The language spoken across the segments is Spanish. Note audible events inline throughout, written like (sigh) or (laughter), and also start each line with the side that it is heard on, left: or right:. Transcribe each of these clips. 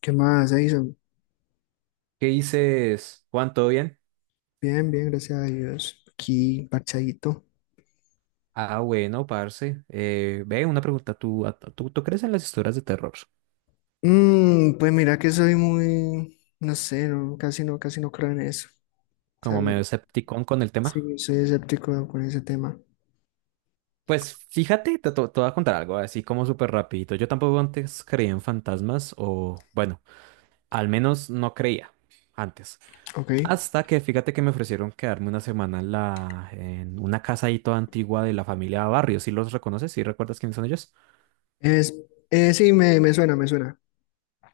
left: ¿Qué más, Edison?
right: ¿Qué dices, Juan? ¿Todo bien?
left: Bien, bien, gracias a Dios. Aquí, parchadito.
right: Ah, bueno, parce. Ve, una pregunta. ¿Tú crees en las historias de terror?
left: Pues mira que soy muy, no sé, no, casi no creo en eso. O sea,
right: Como medio escepticón con el tema.
left: sí, soy escéptico con ese tema.
right: Pues fíjate, te voy a contar algo, así como súper rapidito. Yo tampoco antes creía en fantasmas o, bueno, al menos no creía antes.
left: Ok.
right: Hasta que fíjate que me ofrecieron quedarme una semana en una casa ahí toda antigua de la familia Barrios. ¿Sí los reconoces? ¿Sí recuerdas quiénes son ellos?
left: Es, sí, me suena, me suena.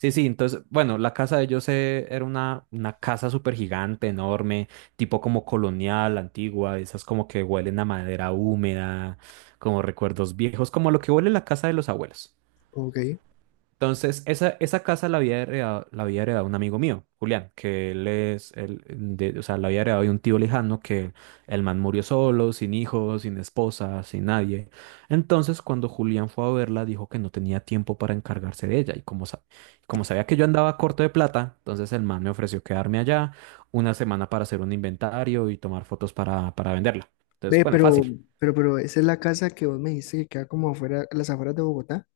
right: Sí, sí, entonces, bueno, la casa de ellos era una casa súper gigante, enorme, tipo como colonial, antigua, esas como que huelen a madera húmeda, como recuerdos viejos, como lo que huele la casa de los abuelos.
left: Ok.
right: Entonces, esa casa la había heredado un amigo mío, Julián, que él es, él, de- o sea, la había heredado de un tío lejano que el man murió solo, sin hijos, sin esposa, sin nadie. Entonces, cuando Julián fue a verla, dijo que no tenía tiempo para encargarse de ella. Y como sabía que yo andaba corto de plata, entonces el man me ofreció quedarme allá una semana para hacer un inventario y tomar fotos para venderla. Entonces,
left: Ve,
right: bueno, fácil.
left: pero ¿esa es la casa que vos me dijiste que queda como afuera, a las afueras de Bogotá?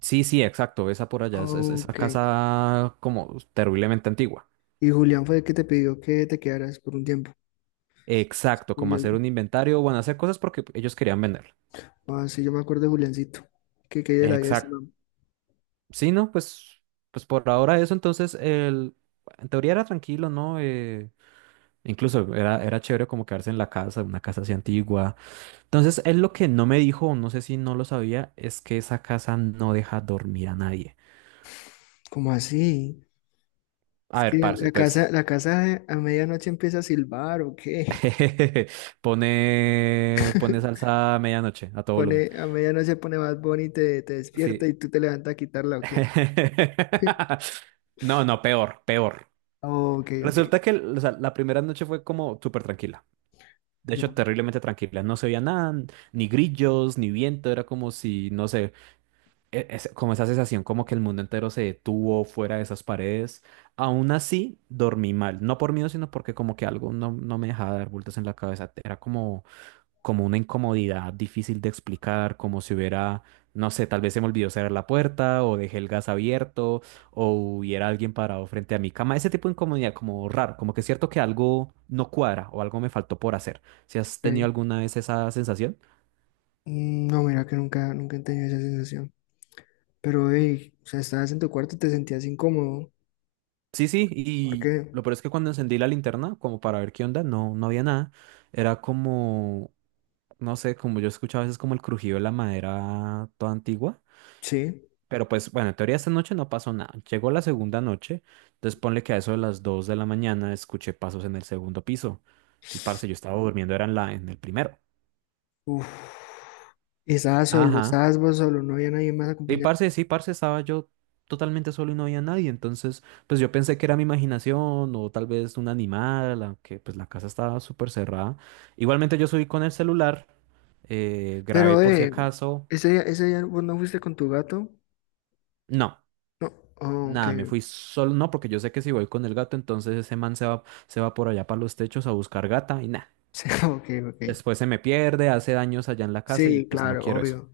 right: Sí, sí, exacto. Esa por allá esa
left: Ok.
right: casa como terriblemente antigua.
left: Y Julián fue el que te pidió que te quedaras por un tiempo.
right: Exacto,
left: Sí,
right: como
left: yo,
right: hacer un inventario, bueno, hacer cosas porque ellos querían venderlo.
left: ah, sí, yo me acuerdo de Juliancito. Que de la vida de ese
right: Exacto.
left: man.
right: Sí, ¿no? Pues, pues por ahora eso, entonces, en teoría era tranquilo, ¿no? Incluso era chévere como quedarse en la casa, una casa así antigua. Entonces, él lo que no me dijo, o no sé si no lo sabía, es que esa casa no deja dormir a nadie.
left: ¿Cómo así?
right: A
left: Es que
right: ver, parce, pues
left: la casa a medianoche empieza a silbar, ¿o qué?
right: (laughs) pone
left: (laughs)
right: salsa a medianoche, a todo volumen.
left: Pone, a medianoche pone más Bunny y te
right: Sí.
left: despierta y tú te levantas a quitarla, ¿o qué?
right: (laughs)
left: (laughs)
right: No, no, peor, peor.
left: Oh, ok, ok,
right: Resulta que o sea, la primera noche fue como súper tranquila. De
left: ya.
right: hecho, terriblemente tranquila. No se veía nada, ni grillos, ni viento. Era como si, no sé, como esa sensación como que el mundo entero se detuvo fuera de esas paredes. Aún así, dormí mal. No por miedo, sino porque como que algo no me dejaba dar vueltas en la cabeza. Era como una incomodidad difícil de explicar, como si hubiera, no sé, tal vez se me olvidó cerrar la puerta o dejé el gas abierto o hubiera alguien parado frente a mi cama. Ese tipo de incomodidad como raro, como que es cierto que algo no cuadra o algo me faltó por hacer. ¿Si has tenido
left: Ok.
right: alguna vez esa sensación?
left: No, mira que nunca, nunca he tenido esa sensación. Pero, hey, o sea, estabas en tu cuarto y te sentías incómodo.
right: Sí, sí,
left: ¿Por
right: y
left: qué?
right: lo peor es que cuando encendí la linterna, como para ver qué onda, no, no había nada. Era como, no sé, como yo escuchaba a veces como el crujido de la madera toda antigua.
left: Sí.
right: Pero pues, bueno, en teoría esta noche no pasó nada. Llegó la segunda noche, entonces ponle que a eso de las 2 de la mañana escuché pasos en el segundo piso. Y parce, yo estaba durmiendo, era en el primero.
left: Uf. Y estabas solo,
right: Ajá.
left: estabas vos solo, no había nadie más
right: Y
left: acompañado.
right: parce, sí, parce, estaba yo totalmente solo y no había nadie. Entonces, pues yo pensé que era mi imaginación o tal vez un animal, aunque pues la casa estaba súper cerrada. Igualmente yo subí con el celular, grabé
left: Pero,
right: por si acaso.
left: ese día vos no fuiste con tu gato.
right: No.
left: No, oh, ok,
right: Nada, me fui
left: (laughs)
right: solo, no, porque yo sé que si voy con el gato, entonces ese man se va por allá para los techos a buscar gata y nada.
left: sí, ok, ok.
right: Después se me pierde, hace daños allá en la casa y
left: Sí,
right: pues no
left: claro,
right: quiero eso.
left: obvio.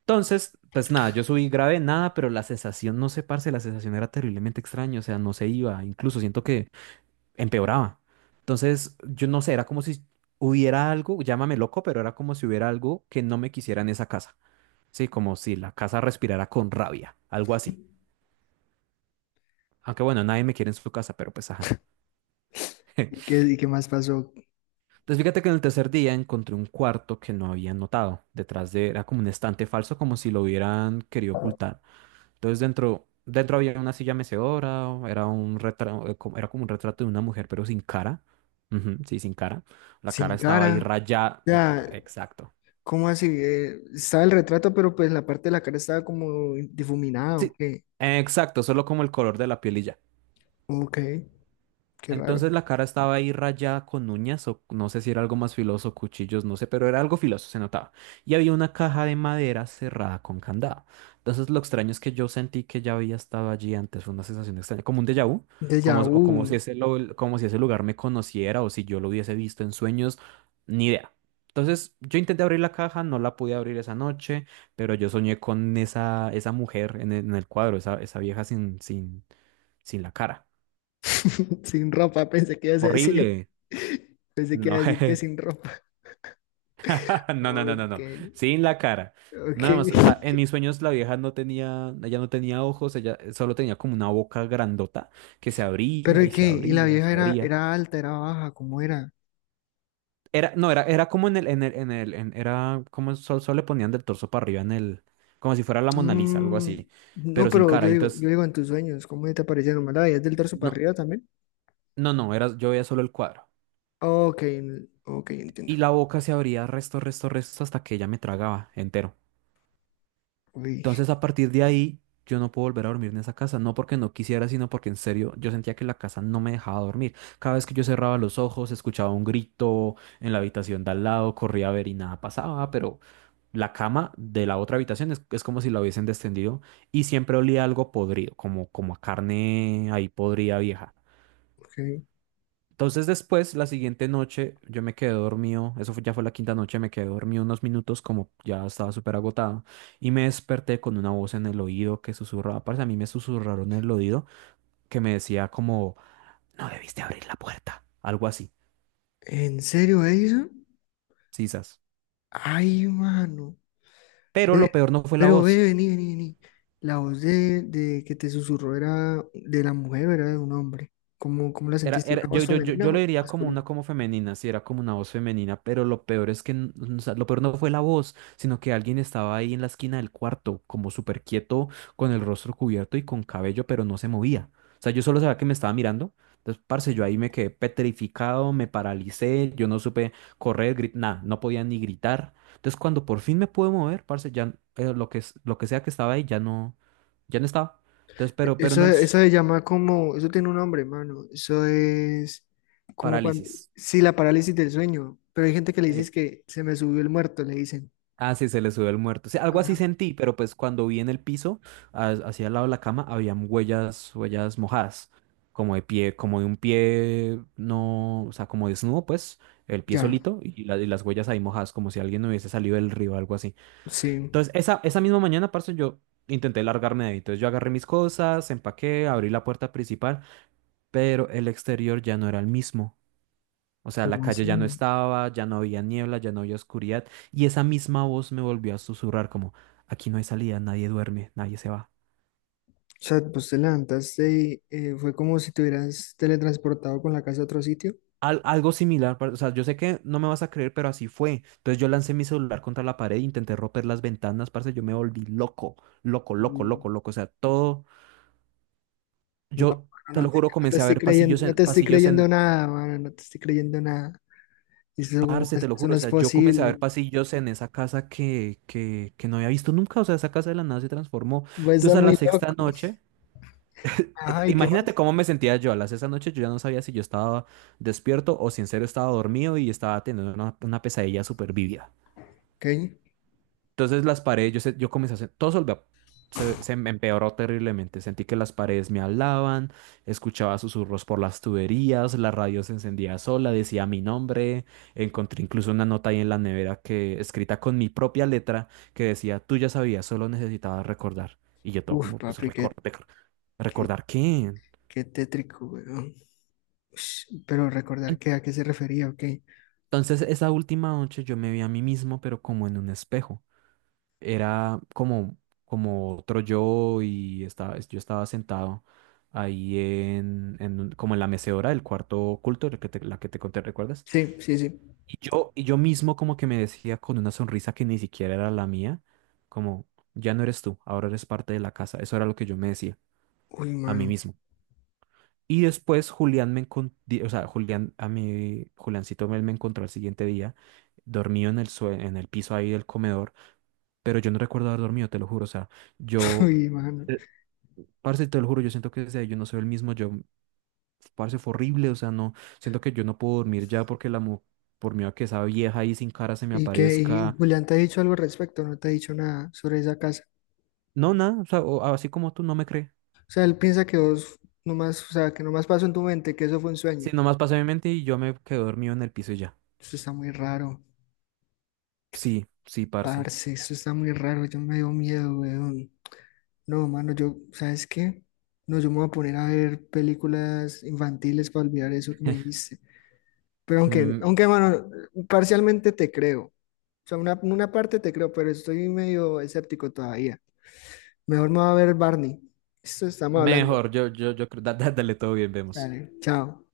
right: Entonces, pues nada, yo subí grave, nada, pero la sensación, no sé, parce, la sensación era terriblemente extraña, o sea, no se iba, incluso siento que empeoraba. Entonces, yo no sé, era como si hubiera algo, llámame loco, pero era como si hubiera algo que no me quisiera en esa casa. Sí, como si la casa respirara con rabia, algo así. Aunque bueno, nadie me quiere en su casa, pero pues ajá. (laughs)
left: Y qué más pasó?
right: Entonces fíjate que en el tercer día encontré un cuarto que no había notado. Detrás de, era como un estante falso, como si lo hubieran querido ocultar. Entonces dentro había una silla mecedora, era un retrato, era como un retrato de una mujer, pero sin cara. Ujú, sí, sin cara. La cara
left: Sin
right: estaba ahí
left: cara.
right: rayada.
left: Ya,
right: Exacto.
left: ¿cómo así? Estaba el retrato, pero pues la parte de la cara estaba como difuminada, ¿o
right: Sí,
left: qué?
right: exacto, solo como el color de la piel y ya.
left: Ok, qué raro.
right: Entonces la cara estaba ahí rayada con uñas, o no sé si era algo más filoso, cuchillos, no sé, pero era algo filoso, se notaba. Y había una caja de madera cerrada con candado. Entonces lo extraño es que yo sentí que ya había estado allí antes, fue una sensación extraña, como un déjà vu, como,
left: Déjà
right: o como
left: vu.
right: como si ese lugar me conociera o si yo lo hubiese visto en sueños, ni idea. Entonces yo intenté abrir la caja, no la pude abrir esa noche, pero yo soñé con esa mujer en el cuadro, esa vieja sin la cara.
left: (laughs) Sin ropa, pensé que ibas a decir.
right: Horrible.
left: (laughs) Pensé que ibas
right: No,
left: a decir que
right: jeje.
left: sin ropa.
right: (laughs) no, no, no, no,
left: Ok,
right: no. Sin la cara.
left: ok.
right: Nada más, o sea, en
left: (laughs)
right: mis sueños la vieja no tenía, ella no tenía ojos, ella solo tenía como una boca grandota que se
left: Pero
right: abría
left: ¿y
right: y
left: qué?
right: se
left: ¿Y la
right: abría y
left: vieja
right: se
left: era,
right: abría.
left: era alta, era baja? ¿Cómo era?
right: Era, no, era, era como era como solo le ponían del torso para arriba como si fuera la Mona Lisa, algo
left: Mm,
right: así,
left: no,
right: pero sin
left: pero
right: cara. Entonces,
left: yo digo en tus sueños, ¿cómo te aparecieron? ¿Más la veías del torso para
right: no,
left: arriba también?
right: no, era, yo veía solo el cuadro.
left: Ok, ok, entiendo.
right: Y la boca se abría resto, resto, resto hasta que ella me tragaba entero.
left: Uy,
right: Entonces, a partir de ahí, yo no puedo volver a dormir en esa casa, no porque no quisiera, sino porque en serio yo sentía que la casa no me dejaba dormir. Cada vez que yo cerraba los ojos, escuchaba un grito en la habitación de al lado, corría a ver y nada pasaba, pero la cama de la otra habitación es como si la hubiesen descendido y siempre olía algo podrido, como, como a carne ahí podrida vieja.
left: ok.
right: Entonces después, la siguiente noche, yo me quedé dormido, ya fue la quinta noche, me quedé dormido unos minutos como ya estaba súper agotado y me desperté con una voz en el oído que susurraba, parece a mí me susurraron en el oído que me decía como, no debiste abrir la puerta, algo así,
left: ¿En serio, Edison?
right: sisas.
left: Ay, mano.
right: Pero lo
left: Ve,
right: peor no fue la
left: pero ve,
right: voz.
left: vení, vení, vení. La voz de que te susurró era de la mujer, era de un hombre. ¿Cómo la
right: Era,
left: sentiste?
right: era,
left: ¿Una
right: yo,
left: voz
right: yo, yo,
left: femenina
right: yo lo
left: o
right: diría como una
left: masculina?
right: como femenina, sí, era como una voz femenina, pero lo peor es que, o sea, lo peor no fue la voz, sino que alguien estaba ahí en la esquina del cuarto, como súper quieto, con el rostro cubierto y con cabello, pero no se movía. O sea, yo solo sabía que me estaba mirando. Entonces, parce, yo ahí me quedé petrificado, me paralicé, yo no supe correr, nada, no podía ni gritar. Entonces, cuando por fin me pude mover, parce, ya lo que, lo que sea que estaba ahí ya no estaba. Entonces, pero
left: Eso, eso se llama como, eso tiene un nombre, mano. Eso es como cuando,
right: parálisis.
left: sí, la parálisis del sueño. Pero hay gente que le dice es
right: eh,
left: que se me subió el muerto, le dicen.
right: Ah, sí, se le subió el muerto. Sí, algo
left: Ajá.
right: así sentí, pero pues cuando vi en el piso, hacia el lado de la cama, habían huellas, huellas mojadas, como de pie, como de un pie, no, o sea, como desnudo, pues, el pie
left: Ya,
right: solito y las huellas ahí mojadas, como si alguien hubiese salido del río o algo así.
left: sí,
right: Entonces, esa misma mañana, parce, yo intenté largarme de ahí. Entonces, yo agarré mis cosas, empaqué, abrí la puerta principal, pero el exterior ya no era el mismo. O sea, la
left: ¿cómo
right: calle ya no
left: así?
right: estaba, ya no había niebla, ya no había oscuridad, y esa misma voz me volvió a susurrar como, aquí no hay salida, nadie duerme, nadie se va.
left: O sea, pues te levantaste y fue como si te hubieras teletransportado con la casa a otro sitio.
right: Algo similar, o sea, yo sé que no me vas a creer, pero así fue. Entonces yo lancé mi celular contra la pared, intenté romper las ventanas, parce, yo me volví loco, loco, loco,
left: Mm.
right: loco, loco. O sea, todo,
left: No,
right: yo
left: no,
right: te lo juro,
left: no te
right: comencé a
left: estoy
right: ver
left: creyendo, no te estoy
right: pasillos
left: creyendo
right: en,
left: nada, mano, no te estoy creyendo nada. Eso, como,
right: parce, te lo
left: eso
right: juro,
left: no
right: o
left: es
right: sea, yo comencé a
left: posible.
right: ver pasillos en esa casa que no había visto nunca, o sea, esa casa de la nada se transformó.
left: Va a estar
right: Entonces a la
left: muy
right: sexta
left: loco.
right: noche...
left: Ajá, ¿y qué
right: Imagínate
left: más?
right: cómo me sentía yo. A las esa noche yo ya no sabía si yo estaba despierto o si en serio estaba dormido y estaba teniendo una pesadilla súper vívida.
left: Ok.
right: Entonces las paredes, yo, yo comencé a hacer, se, se me empeoró terriblemente. Sentí que las paredes me hablaban, escuchaba susurros por las tuberías, la radio se encendía sola, decía mi nombre. Encontré incluso una nota ahí en la nevera que escrita con mi propia letra que decía, tú ya sabías, solo necesitabas recordar. Y yo todo
left: Uf,
right: como, pues
left: papi,
right: recordar,
left: qué,
right: ¿recordar qué?
left: qué tétrico, weón. Ush, pero recordar que a qué se refería, ok.
right: Entonces, esa última noche yo me vi a mí mismo, pero como en un espejo. Era como, como otro yo y estaba, yo estaba sentado ahí como en la mecedora del cuarto oculto, la que te conté, ¿recuerdas?
left: Sí, sí, sí.
right: Y yo mismo como que me decía con una sonrisa que ni siquiera era la mía, como, ya no eres tú, ahora eres parte de la casa. Eso era lo que yo me decía
left: Uy,
right: a mí
left: mano,
right: mismo. Y después Julián me encon- di- o sea, Julián, a mí, Juliancito me encontró al siguiente día, dormido en el piso ahí del comedor, pero yo no recuerdo haber dormido, te lo juro, o sea,
left: (laughs)
right: yo,
left: uy, mano.
right: eh, parce, te lo juro, yo siento que desde ahí yo no soy el mismo, yo, parce, fue horrible, o sea, no, siento que yo no puedo dormir ya porque por miedo a que esa vieja ahí sin cara se me
left: ¿Y qué? ¿Y
right: aparezca,
left: Julián te ha dicho algo al respecto? ¿No te ha dicho nada sobre esa casa?
right: no, nada, o sea, así como tú no me crees,
left: O sea, él piensa que vos nomás, o sea, que nomás pasó en tu mente, que eso fue un
right: sí,
left: sueño.
right: nomás pasé mi mente y yo me quedé dormido en el piso y ya,
left: Eso está muy raro,
right: sí, sí, parce.
left: parce, eso está muy raro, yo me dio miedo, weón. No, mano, yo, ¿sabes qué? No, yo me voy a poner a ver películas infantiles para olvidar eso que me dijiste. Pero aunque,
right: mm,
left: aunque, mano, parcialmente te creo. O sea, una parte te creo, pero estoy medio escéptico todavía. Mejor me voy a ver Barney. Esto estamos hablando.
right: Mejor, yo creo, dale todo bien, vemos.
left: Dale, chao.